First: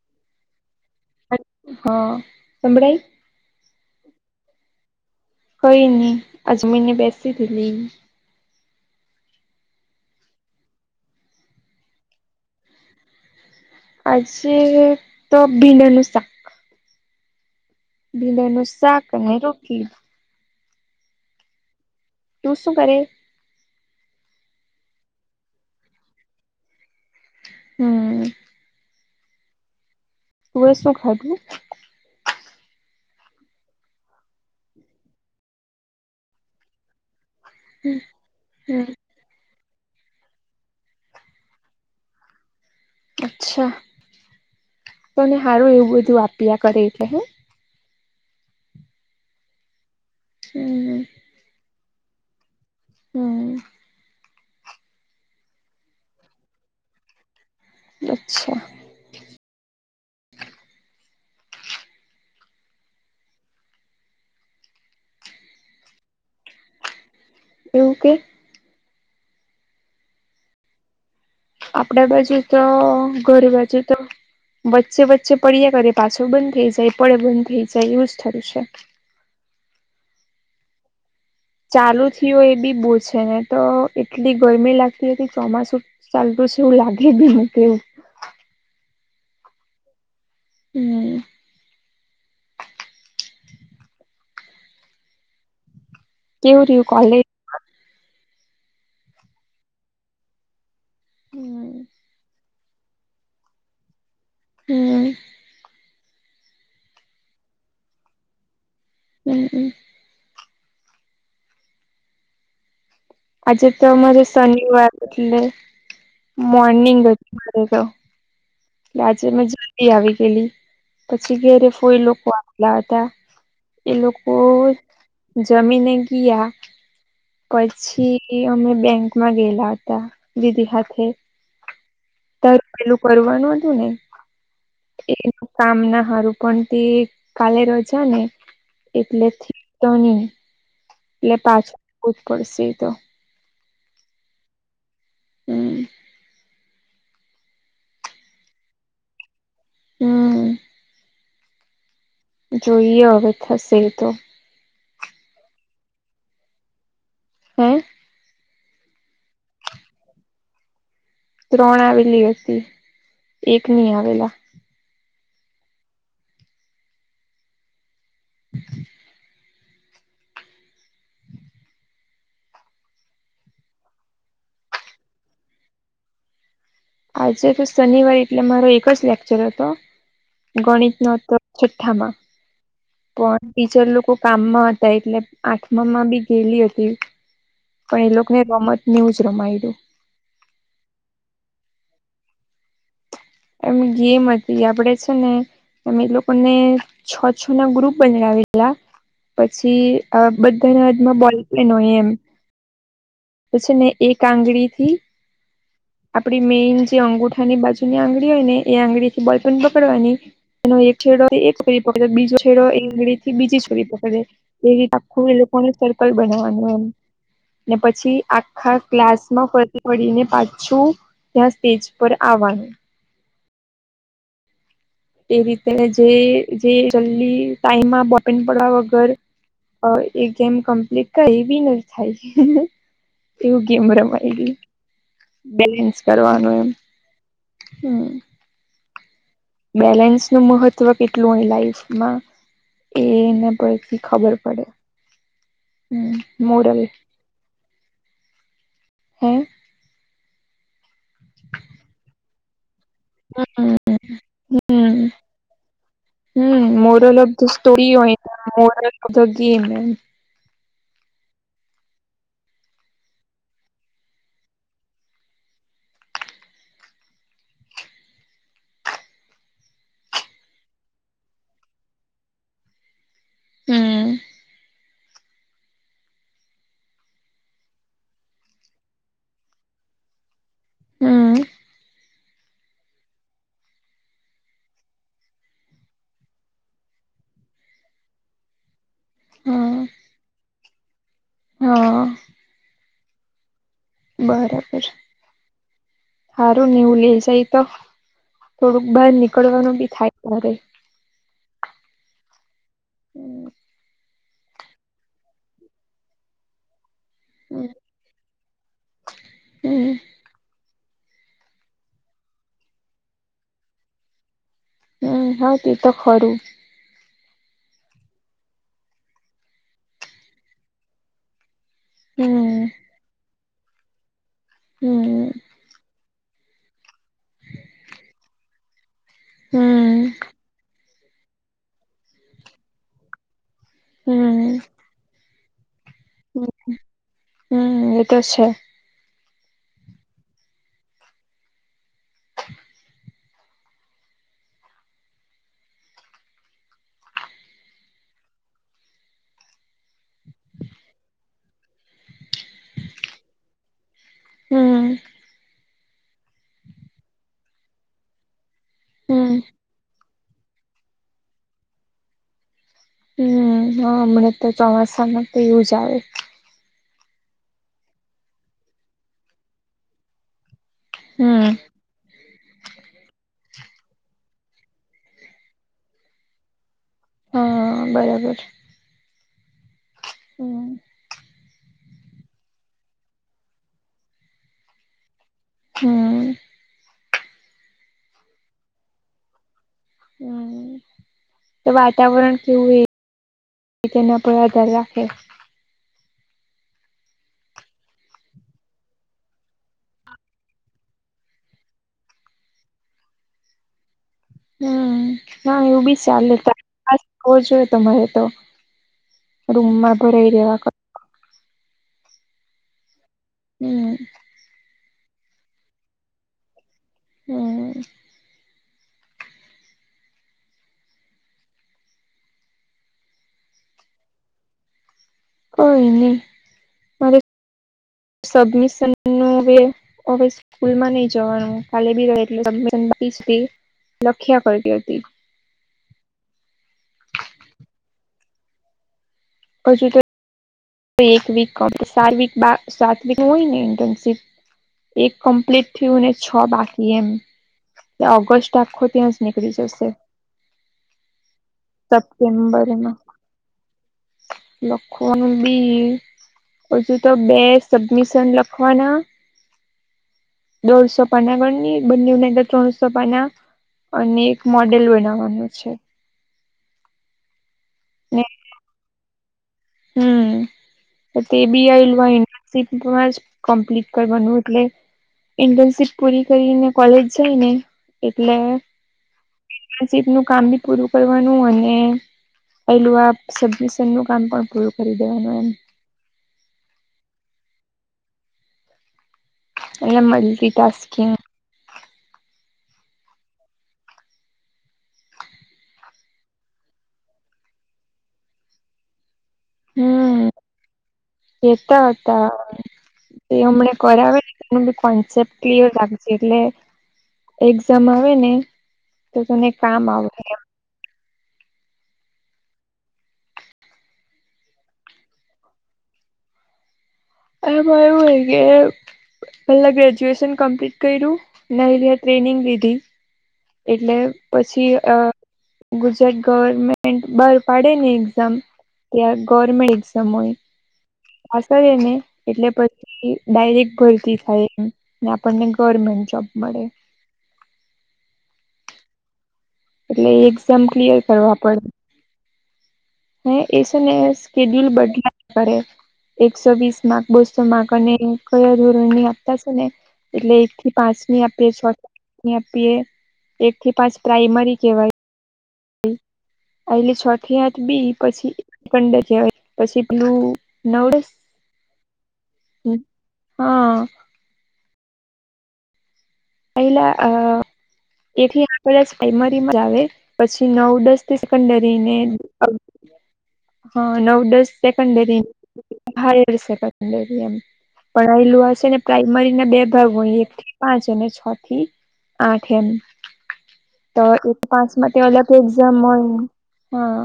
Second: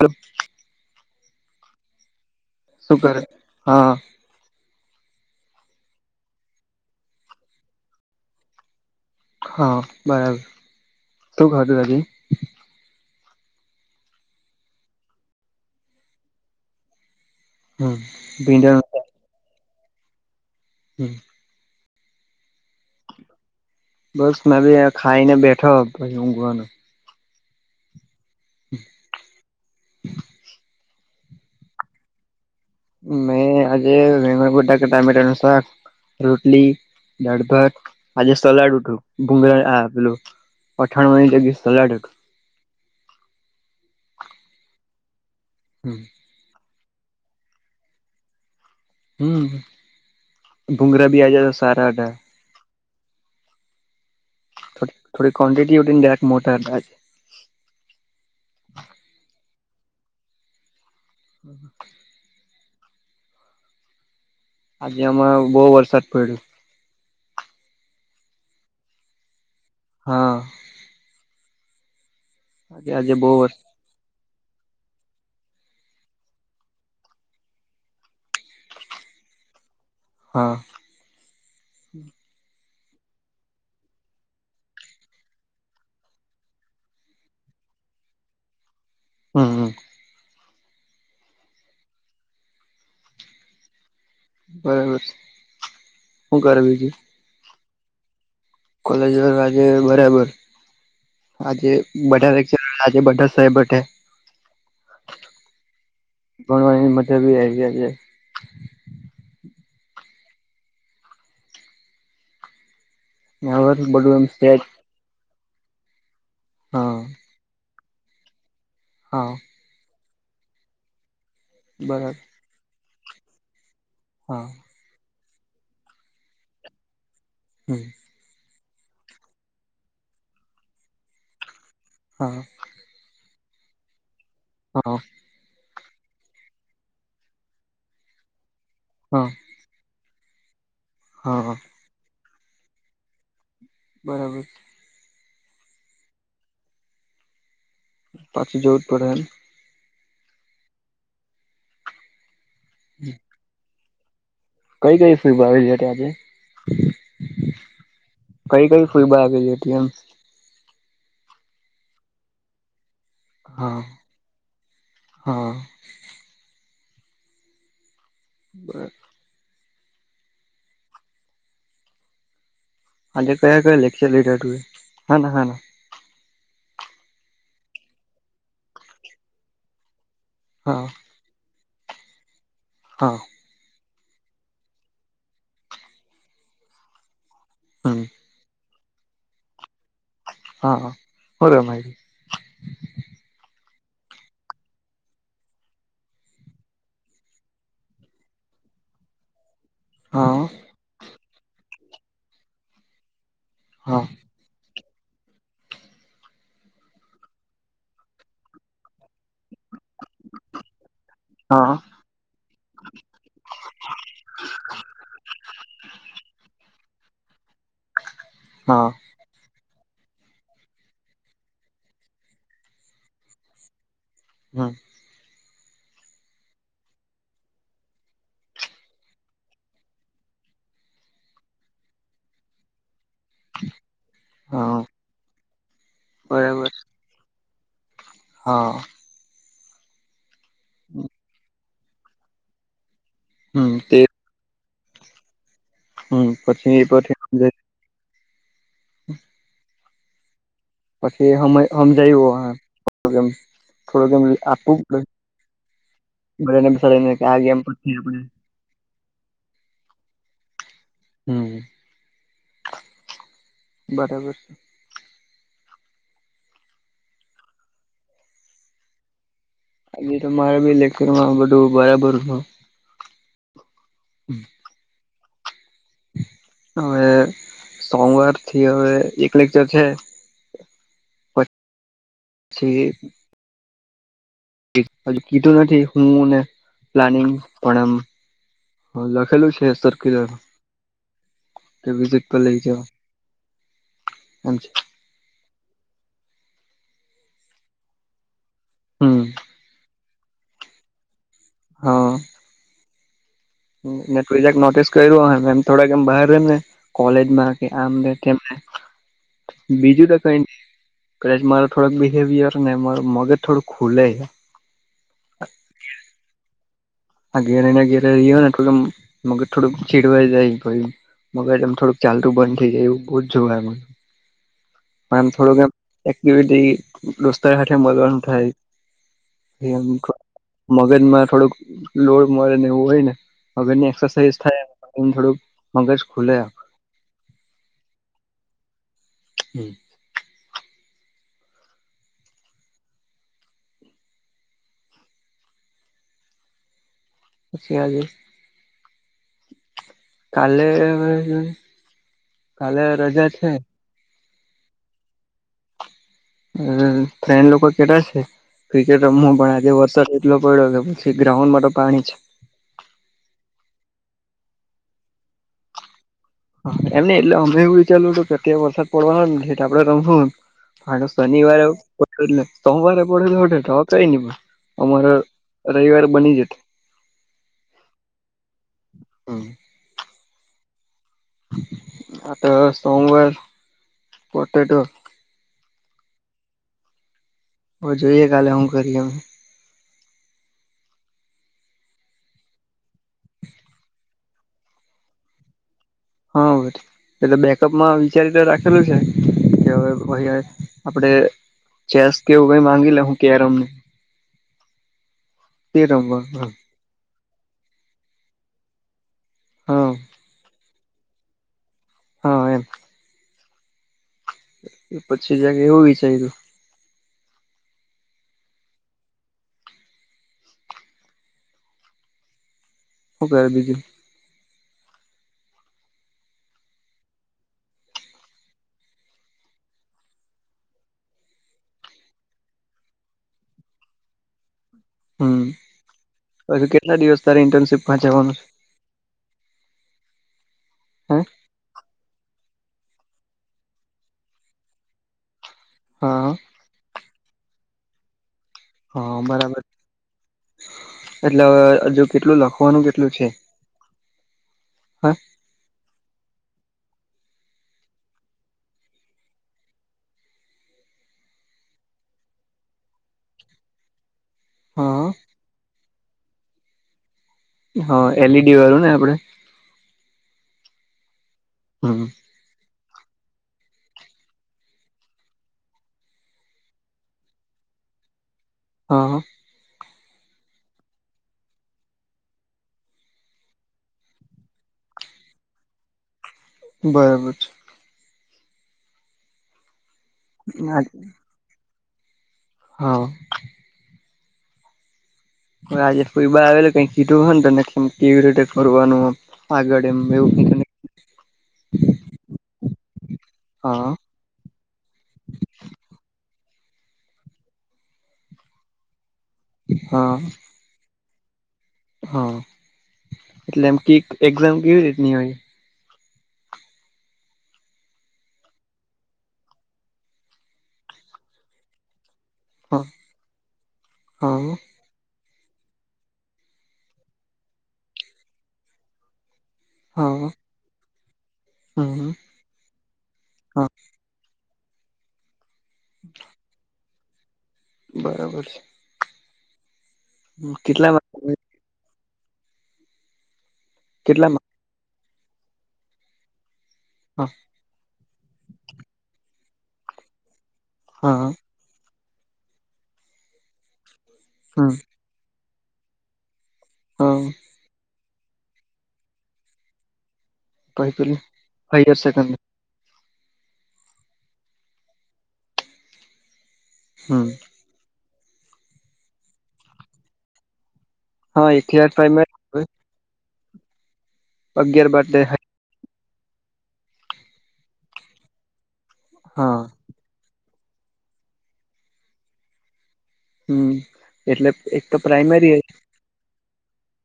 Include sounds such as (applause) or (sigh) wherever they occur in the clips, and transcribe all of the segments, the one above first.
તો (inaudible) હા શું સંભળાય કરે હા કઈ ની આ જમી ને બેસી હતી તી હા બરાબર શું ખાધું આજે આજે તો ભીંડાનું શાક હમ ભીંડાનું ભીંડા શાક અને રોટલી હમ (inaudible) તું શું કરે બસ મે ભી ખાઈને બેઠો તો ઊઘવાનું હમ (inaudible) શો (unintelligible) ખાધું મેં આજે વેંગણ બટાકા ટમેટા નું શાક રોટલી દાળભાત આજે સલાડ હમ હતું ભુંગરા પેલું અથાણાની જગ્યાએ સલાડ હતું અચ્છા તને સારું એવું હતું બધું આપ્યા કરે એટલે હે હમ હમ ભુંગરા ભી આજે તો સારા હતા હમ થોડી થોડી ક્વન્ટિટીે મોટા તા અચ્છા. હમ (inaudible) આજે અમાં બહુ વરસાદ પડ્યો એવું કે હા આપડા બાજુ તો આજે આજે બહુ ઘર વરસાદ બાજુ તો વચ્ચે વચ્ચે પડ્યા કરે પાછો બંધ થઈ જાય પડે બંધ થઈ જાય એવું જ થરું છે. હા. ચાલુ થીયો એ બી બો છે નહીં તો એટલી ગરમી લાગતી હતી ચોમાસું ચાલતું શે એવુ લાગે બી ના કે એવું હમ્મ, હમ્મ. હમ્મ. બરાબર છે. કેવુ રિયુ કોલે કોલેજ વર રાજે બરાબર. આજે હમ બધા લેક્ચર આજે બધા સાહેબ બેઠે. હમ્મ. ગણવા એને માટે ભી આઈ જાઈ હે. હમ્મ, હમ્મ. આજે હવે તો બધું મારે એમ સેટ શનિવાર એટલે હા મોર્નિંગ અજ મારે તો. એટલે આજે હા મેં જલ્દી આવી ગયેલી પછી ઘેરે ફોઈ બરાબર લોકો આવેલા હતા. એ લોકો હા જમીને ગયા હમ પછી અમે બેંકમાં ગયેલા હતા દીદી હાથે. હા. પર પેલું કરવાનું હતું ને હા એ કામ ના હારું પણ તે કાલે રજા ને હા એટલે થી તો નહી એટલે હા પાછું જવું જ પડશે એ તો. બરાબર. હમ્મ. પપાછું જવુજ પડે એમ. હમ જોઈએ હવે થશે એ તો. કઈ કઈ ફિમ આવી હતી આજે? હે કઈ કઈ ફઈબા આવી હતી એમ. ત્રણ આવેલી હતી. એક હા ની આવેલા. હા. બરા હાજે કયા કયા લેક્ચર લીધા તું એ. હાના હાના? આજે તો શનિવાર એટલે મારો એક જ લેક્ચર હતો. હા ગણિત નો હતો. છઠ્ઠામાં. હા. પણ ટીચર લોકો કામમાં હતા, એટલે આઠમા માં બી ગેલી હતી. પણ હમ એ લોકો ને રમત નું જ રમાયડુ. હા હા. હું રમાયલું? એમ ગેમ હતી. આપડે છે ને અમે લોકોને છો છો ના ગ્રુપ બનાવેેલા પછી અહ હા બધાના હદમાં બોલપેન હોય એમ. પછી ને હા એક આંગળી થી આપડી મેઈન જે અંગુઠાની બાજુની આંગળી હોય ને એ આંગળી થી બોલપેન પકડવાની એનો એક છેડો એક હા છોરી પકડે બીજો છેડો એંગડી થી બીજી છોરી પકડે એવીતે આખું એ લોકોને સર્કલ બનાવાનું એમ ને પછી આખા હા ક્લાસ માં ફ પડીને પાછું ત્યાં સ્ટેજ પર આવવાનું હમ્મ. એ રીતે જે જે જલ્દી ટાઈમમાં બપેન પડવા વગર અહ એ ગેમ કમ્પ્લીટ થાય એવી ન થાય. એવું ગેમ રમાયડુ હા બેલેન્સ કરવાનું એમ. બરાબર હમ્મ. હા. બેલેન્સ નું મહત્વ કેટલું હોય લાઈફમાં, એ ને હમ તે પથી ખબર પડે હમ્મ હમ મોરલ પછી એક વા હે પછી હમ હમમજાયુ અહે થોડું એમ આપવું પડે. હમ્મ બધાને બેસાડીને મોરલ કે ઓફ આ ધ ગેમ પરથી સ્ટોરી આપણે હોય મોરલ ઓફ ધ ગેમ એમ. હમ્મ બરાબર છે. હજ તો મારા બી લેખન માં બધું બરાબર હ. હમ્મ હવે સોમવાર થી હવે એક લેકચર છે. હમ્મ છે એ હજ કીધું નથી. હું ને પ્લાનિંગ પણ એમ હ લખેલું છે હા સર્ક્યુલર કે હા વિઝિટ પર લઈ જાવ. બરાબર હારું નેવું લે જાય તો. થોડુંક બહાર હમ નીકળવાનું બી થાય ઘરે હા મે કોઇદા નોટિસ કર્યુંમ થોડાક એમ બહાર ર ને કોલેજમાં કે હમ આમ ને તેમને બીજું તો કઈ ની કદાચ મારૂ થોડક બિહેવિયરહી ને મગજ થોડું ખુલે હમન હા તે તો ખરું. આ ઘેરે ને ઘેરે રીયો ને તો મગજ થોડ ખીડવાઈ જાય ભાઈ મગજ થોડુંક ચાલતું બંધ હમ થઈ જાય એવું બહુ જ જોવાય મ પણ આમ હમ થોડુંક એમ એક્ટિવિટી દોસ્તર હાથે મલવાનું થાય હમ એમ (unintelligible) ગમાં થોડક લોડ મળ ને એવું હોય એકસાઈઝ થાય હમ થોડુક મગજ ખુલે હમ્મ એતો છે. પછી આજે કાલે હવે કાલે રજા છે હમ્મ હમ્મ હમ્મ ફ્રેન્ડ લોકો કેતા છે ક્રિકેટ રમવું હમ પણ આજે વરસાદ એટલો પયાડો કે પછી ગ્રાઉન્ડમાં તો પાણી જ હમ્મ હ અમનેં તો ચોમાસામાં તો એવુજ આવે હા, એમ ની એટલે અમે એવું વિચારવું હતું કે વરસાદ પડવાનો નથી આપડે રમહું એમ આનું હમ શનિવારે પકડ એટલે સોમવારે પડેલ હોતે ટો કઈ ની અમારા રવિવાર બની જતે હા, બરાબર. હમ્મ હમ્મ આ તો સોમવાર પોટેટો હમ્મ જોઈએ કાલે હું કરીએ એમ. હમ તો વાતાવરણ કેવુંય. એના પર આધાર રાખે હા હવે એટલે બેકઅપમાં વિચારી તો રાખેલું છે કે હવે (unintelligible) આપડે ચેસ કેવું કઈ માંગી લે હું કેરમ ની. હમ હા એવું બી ચાલે રમવાનું તા હોવો જોઈએ તો મરે તો રૂમ હા માં ભરાઈ રેવા ક હા, એમ. હમ. પછી જરાક કે એવું વિચાર્યુ. હમ. હું કરે બીજું. કોઈ ની મારે સબમિશન નુંવે અવે સ્કૂલમાં નય જવાનું ખાલી બી એડ સબમિશન માંથી જ ફ્રી. લખ્યા કરતી અતી. હમ હજુ કેટલા દિવસ તારે ઇન્ટર્નશીપમાં જવાનું છે? અજુ તો. છે હે એક વીક કમ્પ સાત વીક હોય ને ઇન્ટર્નશીપ એક કમ્પ્લીટ. થીયુ ને હા છ બાકી એમ ઓગસ્ટ આખો ત્યાં જ હા નીકળી બરાબર જશે. એટલે હવે હજુ કેટલું લખવાનું સપ્ટેમ્બરમાં કેટલું છે? હા લખવાનું. બી હજુ તો બે સબમિશન લખવાના. દોઢસો પાના ગણ ની બંને ઉને ત્રણસો પાના અને મોડેલ હા બનાવવાનું છે. હા, ને એલ ઈ ડી વાળું ને આપડે. હમ તે બી હમ આઈલવાઈન સિમ્પમાં જ કમ્પ્લીટ કરવાનું એટલે ઇન્ટનશીપ પૂરી કરીને કોલેજ જાય ને એટલે હા અ. ઇન્ટનશિપનું કામ બી પૂરું કરવાનું અને પેલું આ સબમિશનનું કામ પણ પૂરું કરી દેવાનું એમ બરાબર છે. એણે મલ્ટીટાસ્કીિંગ. હા. આજે કોઈ બાર આવેલું કઈ કીધું હોને તને કેમ કેવી રીતે કરવાનું. આગળ એમ હું એવું કઈ તને કેતા હતા તે અમણે હા કરાવે ને નું બિ કોન્સેપ્ટ ક્લિયર રાખજે એટલે એક્ઝામ આવે ને તો તને કામ આવહે હા એમ હા એટલે એમ કે એક્ઝામ કેવી રીતની હોય. આમાં એવું હોય કે. પેલા ગ્રેજ્યુએશન કમ્પ્લીટ કયરું ને અયરી આ ટ્રેનિંગ લીધી. હા ધી એટલે હા પછી. અ ગુજરાત ગવર્મેન્ટ બાર પાડે ને એક્ઝામ ત્યાર ગવર્મેન્ટ એક્ઝામ હા હોય. પાસ થયેને હમ એટલે પછી હા ડાયરેક ભરતી થાય આપણને ગવરમેન્ટ જોબ મળે. બરાબર છે. એટલે એક્ઝામ કેટલા ક્લિયર કરવા પડે. હે એસને કેટલામાં સ્કેડ્યુલ બદલાયા કરે એકસો વીસ માક હા બસો માક અને કયા ધોરણની આપતા છે ને. એટલે એક થી પાંચ ની હા આપીએ છ ની આપીએ એક થી પાંચ પ્રાાઈમરી હમ કેવાય આયલી હા છથી હાથ બી પછી કંડ કેવાય પછી પેલું પહી નવડસ પેલું હાયર સેકન્ડરી હા પહિલા અ હમ એથી આપડચ પાયમરીમાં જ આવે પછી નવ દસ હા સેકન્ડરી એકથી આઠ ને પ્રાઈમરી હ નવદસ અગિયાર બાર સેકન્ડરી તે હાયર સેકન્ડરી એમ પર આયલું આ શે ને પ્રાઈમરી હા ના બે ભાગ હું એકથી પાંચ અને છથી આઠ એમ હમ તો એક એટલે પાંચ તો માતે અલગ પ્રાઈમરી એક્ઝામ હોય ને હા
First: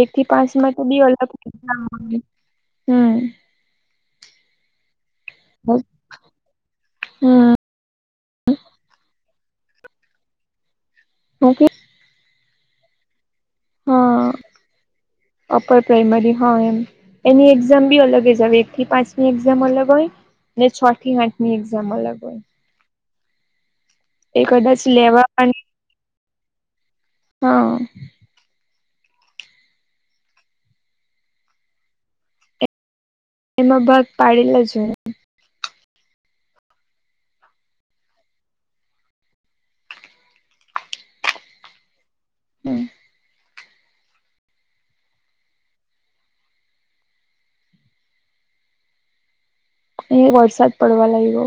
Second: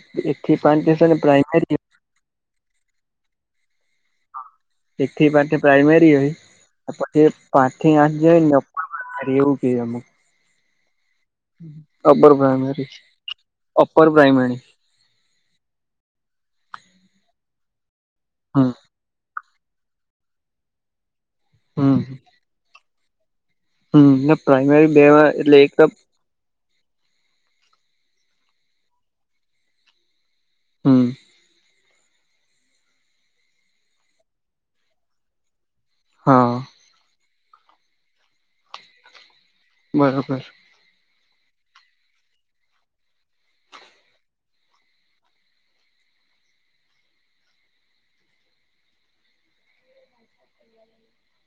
એક થી પાંચ માટે બી અલગ એક્ઝામ હ એક થી પાચ તે પ્રાઈમરી હોય તે હમ પાંચ થી આઠ જે હોયને એવું કે એમ ઓકે અપર પ્રાઈમરી અપર હા પ્રાઈમરી અપર પ્રાઈમરી હ એમ એની એક્ઝામ બી અલગ જ હ એક હમ થી પાંચની એઝામ અલગ હોય ને છ થી આઠ ની એક્ઝામ હમ અલગ હોય હમ એ કદાચ પ્રાઈમરી બે લેવા અને એટલે એક હા હું એમાં ભાગ પાડેલા જ હોય હા બરોબર છે (inaudible) અયે વરસાદ પડવા લાયગો